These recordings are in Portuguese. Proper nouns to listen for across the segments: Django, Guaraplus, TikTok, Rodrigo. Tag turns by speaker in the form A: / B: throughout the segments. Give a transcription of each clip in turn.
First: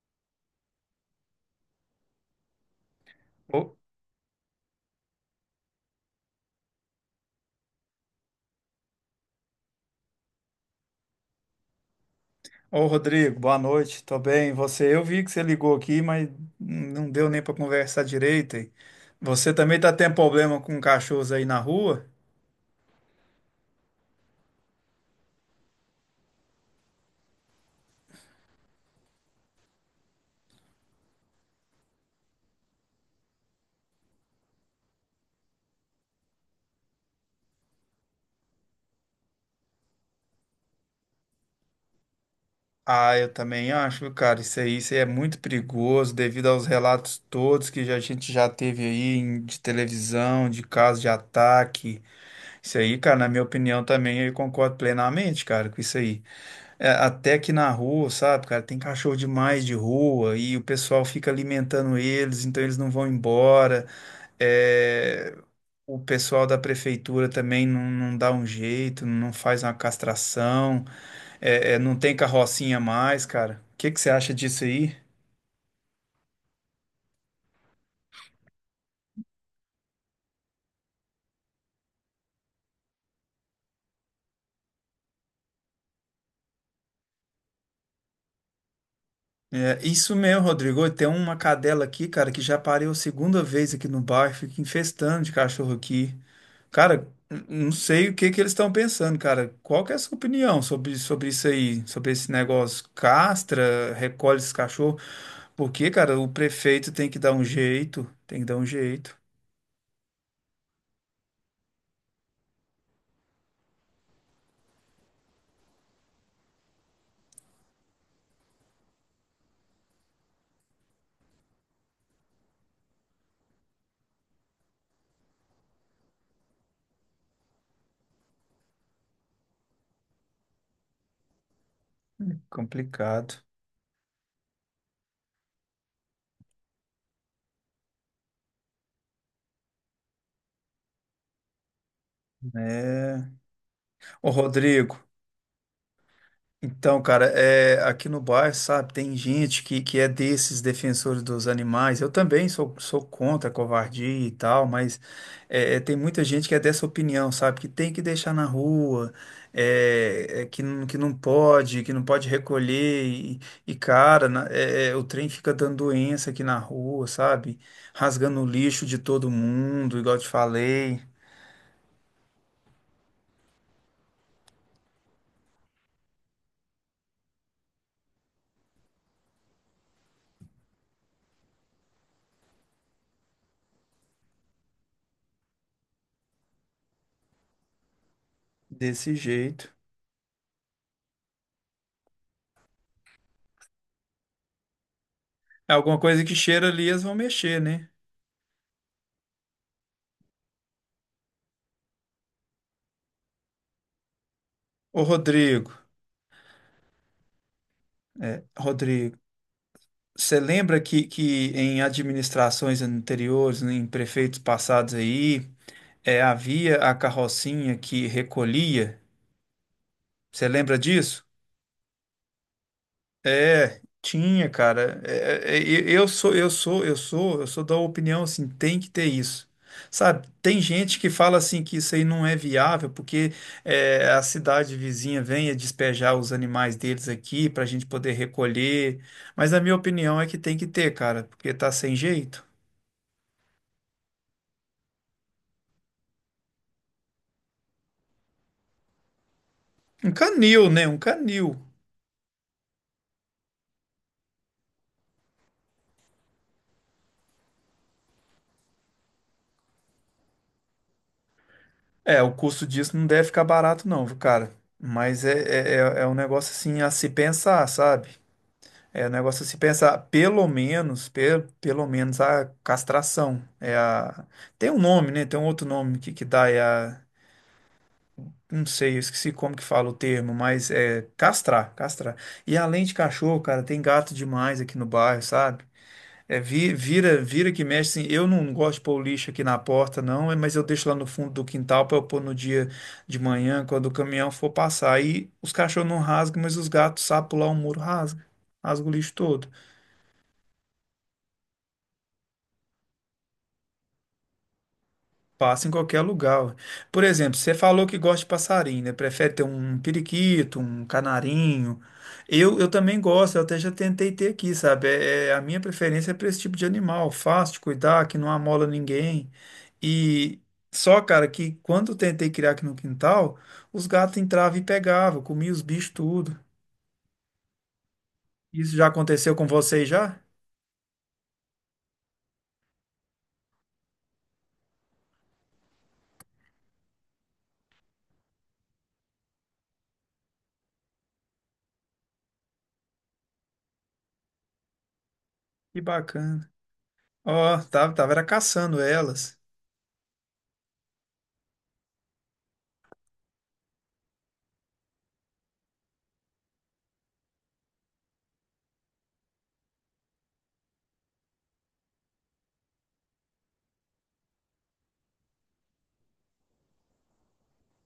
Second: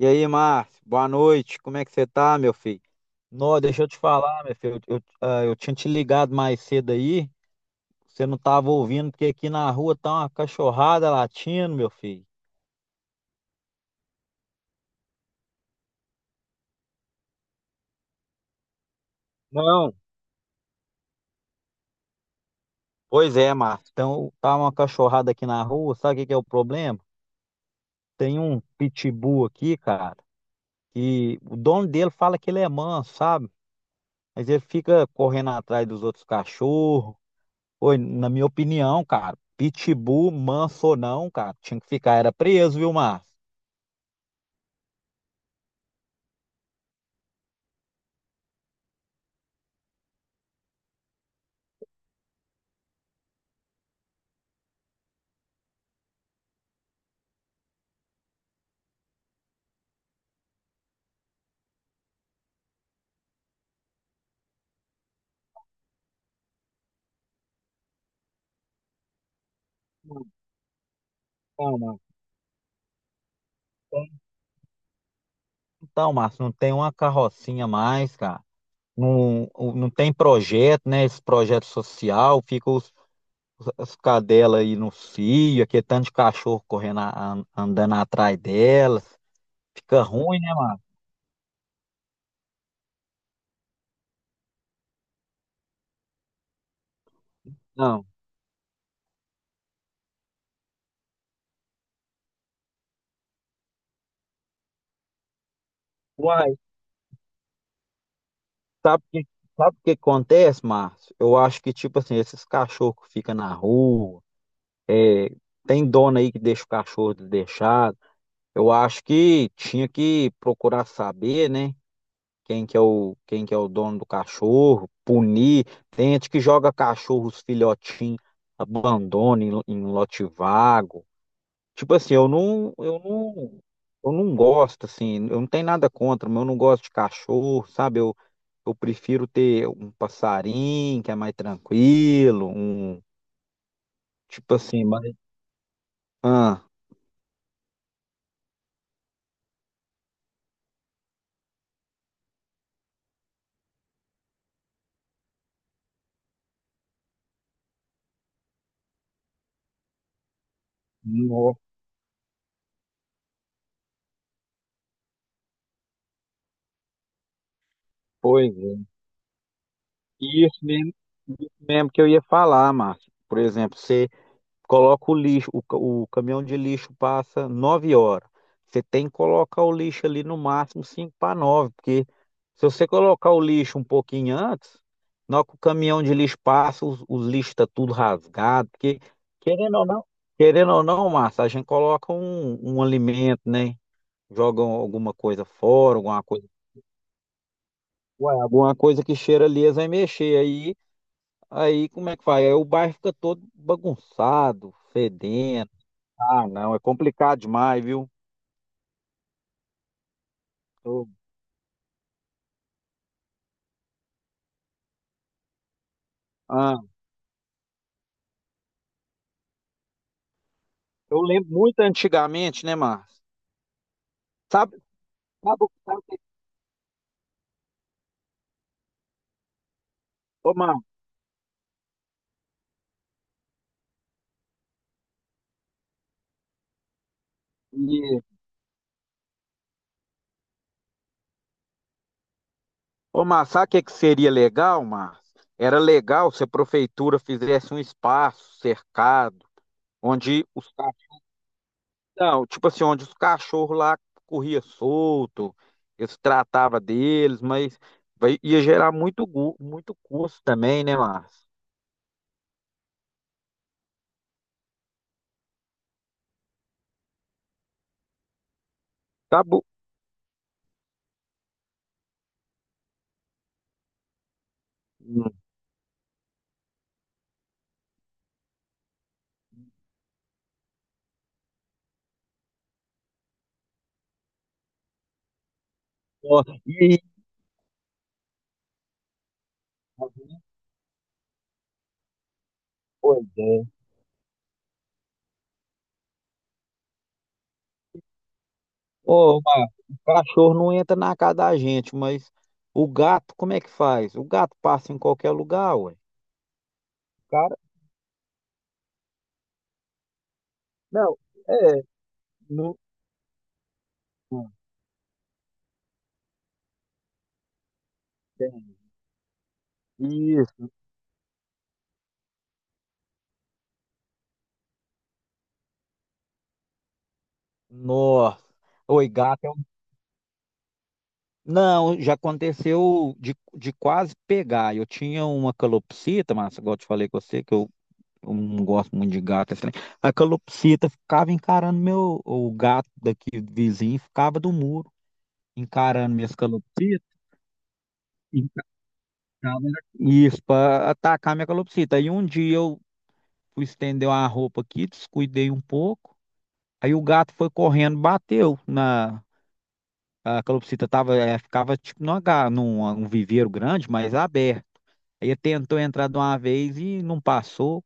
A: E aí, Márcio, boa noite. Como é que você tá, meu filho? Não,
B: Ô,
A: deixa eu te falar, meu filho. Eu tinha te ligado mais cedo aí, você não tava ouvindo, porque aqui na rua tá uma cachorrada latindo, meu filho.
B: ô, Rodrigo, boa noite, tô bem. E você, eu vi que você ligou aqui, mas não deu nem para conversar direito, hein? Você também tá
A: Não,
B: tendo problema com cachorros aí na rua?
A: pois é, Márcio. Então, tá uma cachorrada aqui na rua, sabe o que que é o problema? Tem um pitbull aqui, cara, que o dono dele fala que ele é manso, sabe? Mas ele fica correndo atrás dos outros cachorros. Oi, na minha opinião, cara, pitbull, manso ou não, cara, tinha que ficar, era preso, viu,
B: Ah, eu
A: Márcio?
B: também acho, viu, cara, isso aí é muito perigoso devido aos relatos todos que a gente já teve aí de televisão, de casos de ataque. Isso aí, cara, na minha opinião também, eu concordo plenamente, cara, com isso aí. É, até aqui na rua, sabe, cara, tem cachorro demais de rua e o pessoal fica alimentando eles, então eles não vão embora. É, o pessoal da prefeitura também não dá um jeito, não faz uma castração, é,
A: Não,
B: não
A: não.
B: tem carrocinha mais, cara. O que que você acha disso aí?
A: Então, Márcio, não tem uma carrocinha mais, cara. Não, não tem projeto, né? Esse projeto social, fica os, as cadelas aí no cio, aquele tanto de cachorro correndo, andando atrás delas.
B: É,
A: Fica
B: isso
A: ruim,
B: mesmo,
A: né, Márcio?
B: Rodrigo. Tem uma, cadela aqui, cara, que já pariu a segunda vez aqui no bairro, fica infestando de cachorro aqui. Cara, não
A: Não.
B: sei o que que eles estão pensando, cara. Qual que é a sua opinião sobre isso aí? Sobre esse negócio? Castra, recolhe esses cachorros? Porque, cara, o
A: Uai,
B: prefeito tem que dar um jeito. Tem que dar um
A: sabe o
B: jeito.
A: que, sabe o que acontece, Márcio? Eu acho que, tipo assim, esses cachorros que ficam na rua, é, tem dono aí que deixa o cachorro deixado. Eu acho que tinha que procurar saber, né? Quem que é o dono do cachorro, punir. Tem gente que joga cachorros filhotinhos, abandona em lote vago. Tipo assim, eu não, eu
B: Complicado,
A: não, eu não gosto, assim, eu não tenho nada contra, mas eu não gosto de cachorro, sabe? Eu prefiro ter um passarinho que é mais tranquilo, um,
B: né? Ô,
A: tipo assim,
B: Rodrigo.
A: mais. Ah,
B: Então, cara, é, aqui no bairro, sabe, tem gente que é desses defensores dos animais. Eu também sou contra a covardia e tal, mas é, tem muita gente que é dessa opinião, sabe, que tem que deixar na rua, que não pode, que não pode recolher. E, cara, o trem fica dando doença aqui na rua, sabe, rasgando o
A: pois é.
B: lixo de todo mundo, igual eu te
A: E isso mesmo,
B: falei,
A: isso mesmo que eu ia falar, Márcio. Por exemplo, você coloca o lixo, o caminhão de lixo passa 9 horas. Você tem que colocar o lixo ali no máximo 5 para as 9 porque se você colocar o lixo um pouquinho antes, na hora que o caminhão de lixo passa, os lixos estão tudo rasgado, porque
B: desse jeito.
A: querendo ou não, querendo ou não, Márcio, a gente coloca um alimento, né? Joga alguma coisa
B: É
A: fora,
B: alguma coisa
A: alguma
B: que
A: coisa,
B: cheira ali, eles vão mexer, né?
A: ué, alguma coisa que cheira ali, eles vai mexer. Aí como é que faz? Aí o bairro fica todo bagunçado,
B: Ô,
A: fedendo.
B: Rodrigo.
A: Ah, não, é complicado demais, viu?
B: É, Rodrigo, você lembra
A: Eu,
B: que em administrações anteriores, né, em prefeitos passados aí, é, havia
A: ah,
B: a carrocinha que recolhia? Você lembra
A: eu
B: disso?
A: lembro muito antigamente, né, Márcio?
B: É, tinha,
A: Sabe,
B: cara. É, é,
A: sabe, o-
B: é,
A: sabe, o
B: eu
A: que-
B: sou, eu sou, eu sou, eu sou da opinião assim, tem que ter isso. Sabe,
A: ô,
B: tem
A: Márcio,
B: gente que fala assim que isso aí não é viável porque é, a cidade vizinha vem a despejar os animais deles aqui para a gente poder
A: e-
B: recolher. Mas a minha opinião é que tem que ter, cara, porque tá sem jeito.
A: ô, Márcio, sabe o que que seria legal, Márcio? Era legal se a prefeitura fizesse um espaço cercado,
B: Um
A: onde
B: canil,
A: os
B: né? Um canil.
A: cachorros, tipo assim, onde os cachorros lá corriam solto, eles tratava deles, mas ia gerar muito custo também, né, Márcio?
B: É, o custo disso não deve ficar barato, não, viu, cara. Mas é um negócio assim a se pensar, sabe? É, o negócio
A: Tá
B: é se
A: bom.
B: pensar, pelo menos, pelo menos a castração. É a... Tem um nome, né? Tem um outro nome que dá, é a... Não sei, eu esqueci como que fala o termo, mas é castrar. E além de cachorro, cara, tem gato demais aqui no bairro, sabe? É,
A: Ó, e aí?
B: vira que mexe, assim, eu não gosto de pôr o lixo aqui na porta, não, é, mas eu deixo lá no fundo do quintal para eu pôr no dia de
A: Pois é.
B: manhã, quando o caminhão for passar. Aí os cachorros não rasgam, mas os gatos, sabem pular o muro, rasga o lixo
A: Ô,
B: todo.
A: Marcos, o cachorro não entra na casa da gente, mas o gato, como é que faz? O gato passa em qualquer
B: Passa em
A: lugar, ué. O
B: qualquer lugar, ué. Por exemplo, você
A: Cara,
B: falou que gosta de passarinho, né? Prefere ter um periquito, um
A: não,
B: canarinho.
A: é,
B: Eu
A: não,
B: também gosto, eu até já tentei ter
A: não
B: aqui, sabe? A minha preferência é para esse tipo de animal, fácil de cuidar, que não amola
A: tem.
B: ninguém. E
A: Isso.
B: só, cara, que quando eu tentei criar aqui no quintal, os gatos entravam e pegavam, comiam os bichos tudo.
A: Nossa.
B: Isso já
A: Oi,
B: aconteceu
A: gato
B: com
A: é um...
B: vocês já?
A: Não, já aconteceu de quase pegar. Eu tinha uma calopsita, mas igual eu te falei com você, que eu não gosto muito de gato. Assim. A calopsita ficava encarando meu, o gato daqui vizinho, ficava do muro.
B: Que
A: Encarando minhas
B: bacana.
A: calopsitas,
B: Ó, tava era caçando elas.
A: encarava isso, para atacar minha calopsita. Aí um dia eu fui estender uma roupa aqui, descuidei um pouco, aí o gato foi correndo, bateu na... A calopsita tava, ficava tipo num viveiro grande, mas aberto. Aí ele tentou entrar de uma vez e não passou,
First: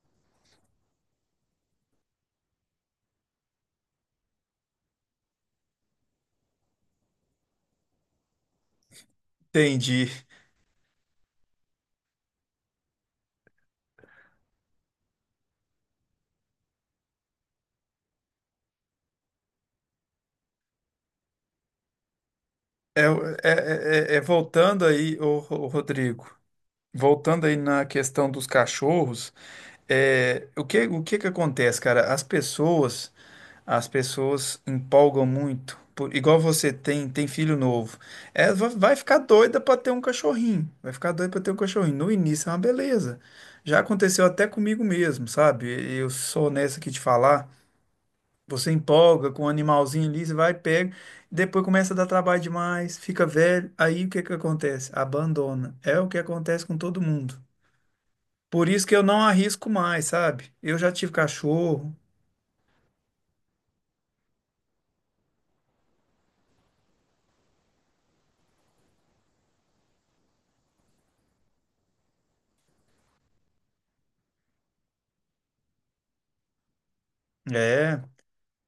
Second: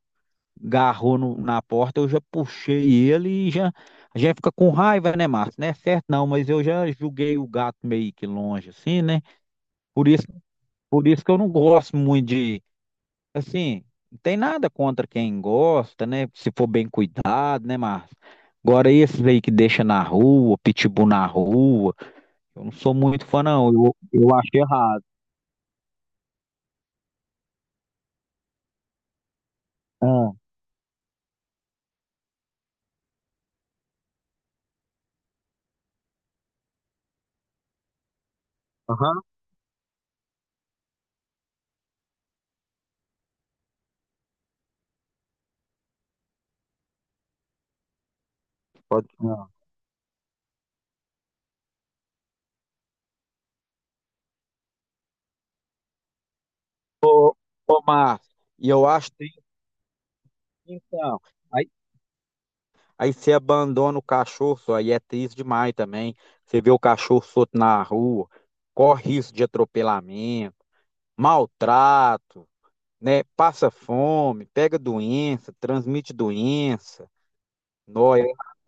A: garrou na porta, eu já puxei ele e já... A gente fica com raiva, né, Márcio? Não é certo não, mas eu já julguei o gato meio que longe, assim, né? Por
B: Entendi.
A: isso Por isso que eu não gosto muito de, assim, não tem nada contra quem gosta, né? Se for bem cuidado, né, Márcio? Agora esses aí que deixa na rua, pitbull na rua, eu não sou
B: É,
A: muito fã, não. Eu, eu acho
B: Voltando
A: errado.
B: aí, ô, Rodrigo, voltando aí na questão dos cachorros,
A: Ah,
B: é, o que que acontece, cara? As pessoas empolgam muito, igual você tem filho novo, é, vai ficar
A: aham,
B: doida para ter um cachorrinho, vai ficar doida para ter um cachorrinho. No início é uma beleza. Já aconteceu até comigo mesmo, sabe? Eu sou honesto aqui de falar. Você
A: pode.
B: empolga com o
A: Ah.
B: animalzinho ali, você vai, pega, depois começa a dar trabalho demais, fica velho, aí o que que acontece? Abandona. É o que acontece com todo
A: Ô,
B: mundo.
A: ô, Márcio,
B: Por
A: e eu
B: isso que eu
A: acho
B: não
A: triste,
B: arrisco mais, sabe? Eu já tive
A: então. Aí,
B: cachorro,
A: aí você abandona o cachorro, só, aí é triste demais também. Você vê o cachorro solto na rua, corre risco de atropelamento, maltrato, né? Passa fome, pega doença, transmite doença.
B: é.
A: Nó, é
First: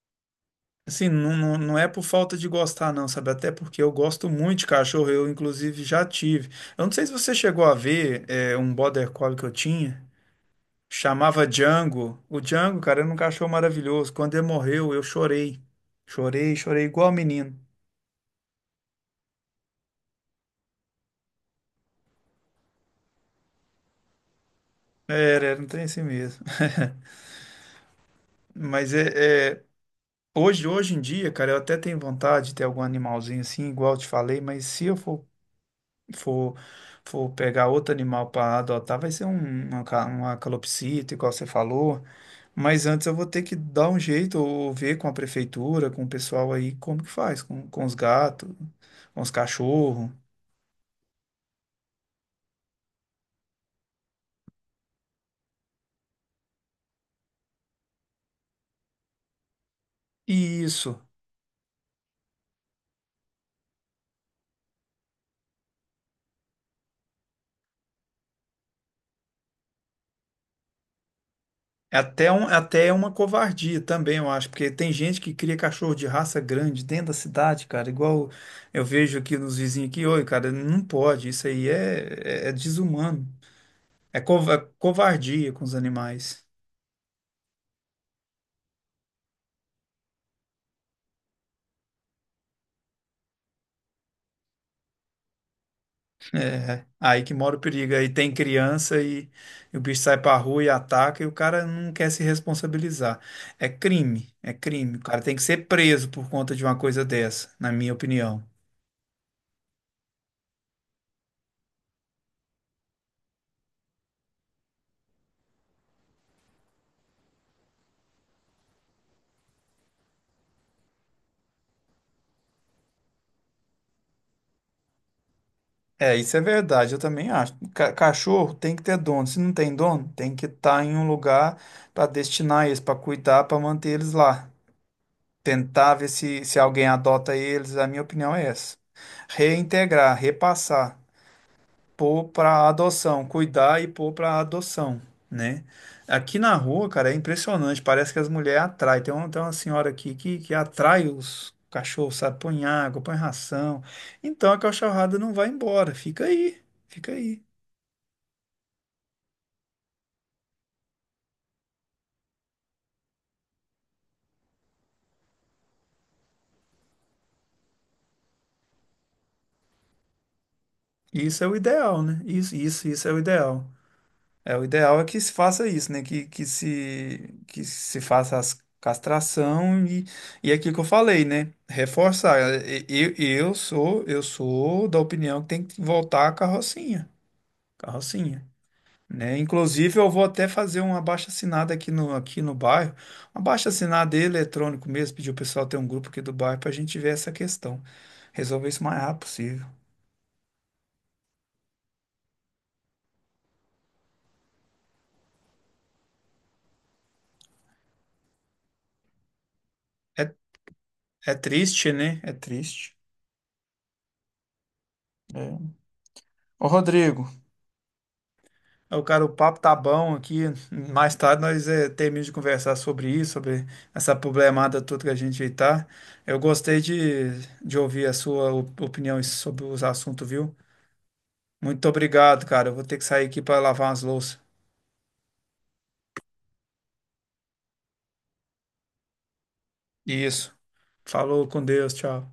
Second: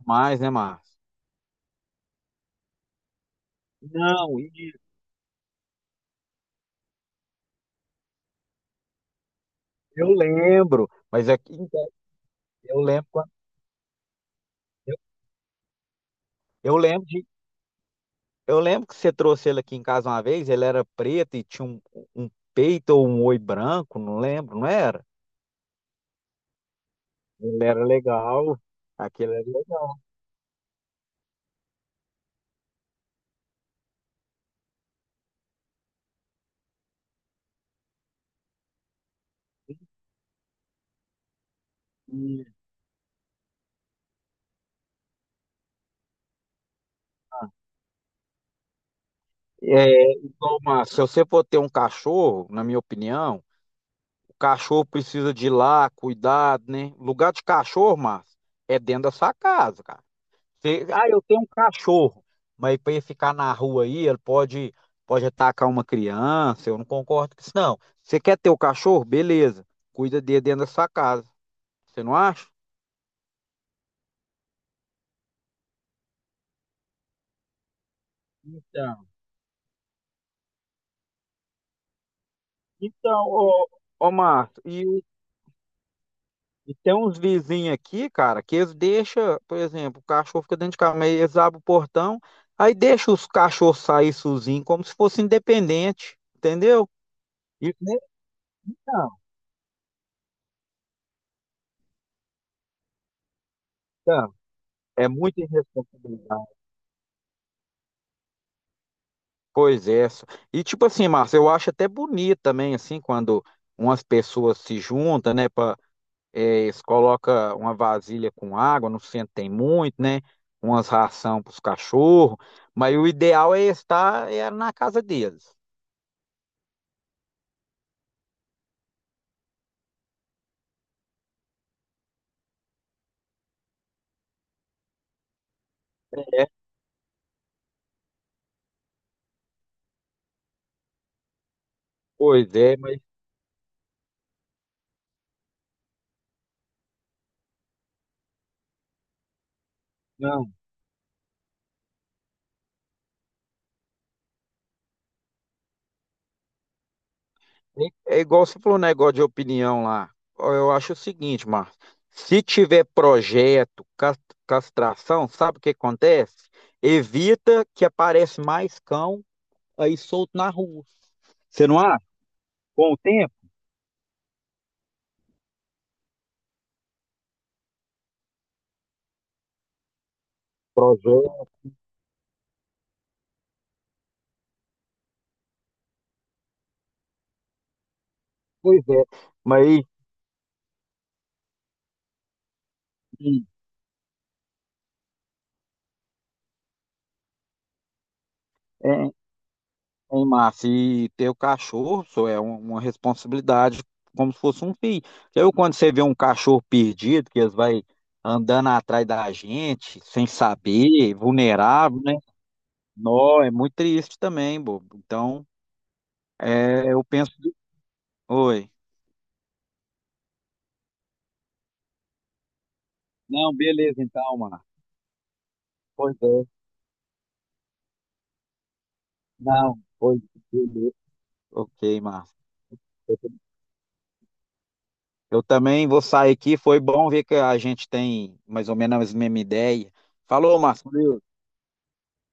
A: mais, né, Márcio?
B: Assim, não, não é por falta de gostar, não, sabe? Até porque eu gosto
A: Não,
B: muito de
A: isso,
B: cachorro, eu inclusive já tive. Eu não sei se você chegou a ver é, um border collie que eu tinha,
A: eu lembro, mas
B: chamava
A: aqui em casa,
B: Django. O
A: eu
B: Django, cara,
A: lembro,
B: era um
A: quando-
B: cachorro maravilhoso. Quando ele morreu, eu chorei.
A: eu
B: Chorei
A: lembro
B: igual
A: de,
B: menino.
A: eu lembro que você trouxe ele aqui em casa uma vez, ele era preto e tinha um peito ou um oi branco, não lembro, não era?
B: Era um trem assim mesmo.
A: Ele era legal,
B: Mas
A: aquele era legal.
B: hoje em dia, cara, eu até tenho vontade de ter algum animalzinho assim, igual eu te falei, mas se eu for, for pegar outro animal para adotar, vai ser uma calopsita, igual você falou.
A: E,
B: Mas antes eu vou ter que dar um jeito, ou ver com a prefeitura, com o pessoal aí, como que faz, com os gatos, com os cachorros.
A: Igual, Márcio, se você for ter um cachorro, na minha opinião, cachorro precisa de ir lá, cuidado, né? Lugar de cachorro, Márcio, é dentro da sua casa, cara.
B: Isso.
A: Eu tenho um cachorro, mas para ele ficar na rua aí, ele pode atacar uma criança. Eu não concordo com isso, não. Você quer ter o cachorro? Beleza. Cuida dele dentro da sua casa.
B: É
A: Você não
B: até,
A: acha?
B: até é uma covardia também, eu acho, porque tem gente que cria cachorro de raça grande dentro da cidade, cara, igual eu
A: Então,
B: vejo aqui nos vizinhos aqui, oi, cara, não pode, isso aí é desumano,
A: então, ô,
B: é
A: Márcio.
B: covardia com os animais.
A: E tem uns vizinhos aqui, cara, que eles deixam, por exemplo, o cachorro fica dentro de casa, mas eles abrem o portão, aí deixa os cachorros sair sozinhos, como se fosse independente, entendeu?
B: Aí que mora o
A: Isso
B: perigo,
A: nem
B: aí tem criança
A: Não,
B: e o bicho sai pra rua e ataca e o cara não quer se responsabilizar.
A: não.
B: É crime, o
A: É
B: cara tem
A: muita
B: que ser preso por
A: irresponsabilidade.
B: conta de uma coisa dessa, na minha opinião.
A: Pois é. E tipo assim, Márcio, eu acho até bonito também, assim, quando umas pessoas se juntam, né, para eles coloca uma vasilha com água, no centro tem muito, né, umas ração para os cachorros, mas o ideal é estar na casa deles.
B: É, isso é verdade, eu também acho. Cachorro tem que ter dono. Se não tem dono, tem que estar em um lugar para destinar eles, para cuidar, para manter eles lá. Tentar ver se alguém adota eles, a minha opinião é essa. Reintegrar, repassar pôr
A: Pois
B: para
A: é, mas
B: adoção, cuidar e pôr para adoção, né? Aqui na rua, cara, é impressionante, parece que as mulheres atraem. Tem uma senhora aqui
A: não.
B: que atrai os cachorros, sabe? Põe água, põe ração. Então a cachorrada não vai embora, fica aí.
A: É igual você falou um negócio de opinião lá. Ó, eu acho o seguinte, Márcio. Se tiver projeto, castração, sabe o que acontece? Evita que aparece mais cão aí solto na rua.
B: Isso é o
A: Você não
B: ideal,
A: acha?
B: né? Isso,
A: Com o
B: isso é o
A: tempo?
B: ideal. É, o ideal é que se faça isso, né? Que se faça as castração e é aquilo que eu falei,
A: Projeto,
B: né? Reforçar. Eu sou da opinião que tem que voltar a carrocinha,
A: pois é.
B: né?
A: Mas,
B: Inclusive, eu vou até fazer um abaixo-assinado aqui no bairro, um abaixo-assinado eletrônico mesmo, pedir o pessoal ter um grupo aqui do bairro para a gente ver essa questão, resolver isso o mais rápido possível.
A: Hein, Márcio, e ter o cachorro só é uma responsabilidade como se fosse um filho. Eu, quando você vê um cachorro perdido, que eles vai andando atrás da gente, sem
B: É,
A: saber,
B: é triste,
A: vulnerável, né?
B: né? É triste.
A: Nó, é muito triste também, bobo. Então,
B: É. Ô,
A: é, eu
B: Rodrigo.
A: penso. Oi.
B: Ô, cara, o papo tá bom aqui. Mais tarde nós terminamos de conversar sobre isso,
A: Não,
B: sobre
A: beleza,
B: essa
A: então, Márcio.
B: problemada toda que a gente aí tá.
A: Pois
B: Eu
A: é.
B: gostei de ouvir a sua opinião sobre
A: Não,
B: os
A: pois
B: assuntos, viu?
A: beleza.
B: Muito
A: Ok, Márcio.
B: obrigado, cara. Eu vou ter que sair aqui para lavar umas louças.
A: Eu também vou sair aqui. Foi bom ver que a gente tem mais ou menos a mesma ideia.
B: Isso.
A: Falou, Márcio.
B: Falou com Deus, tchau.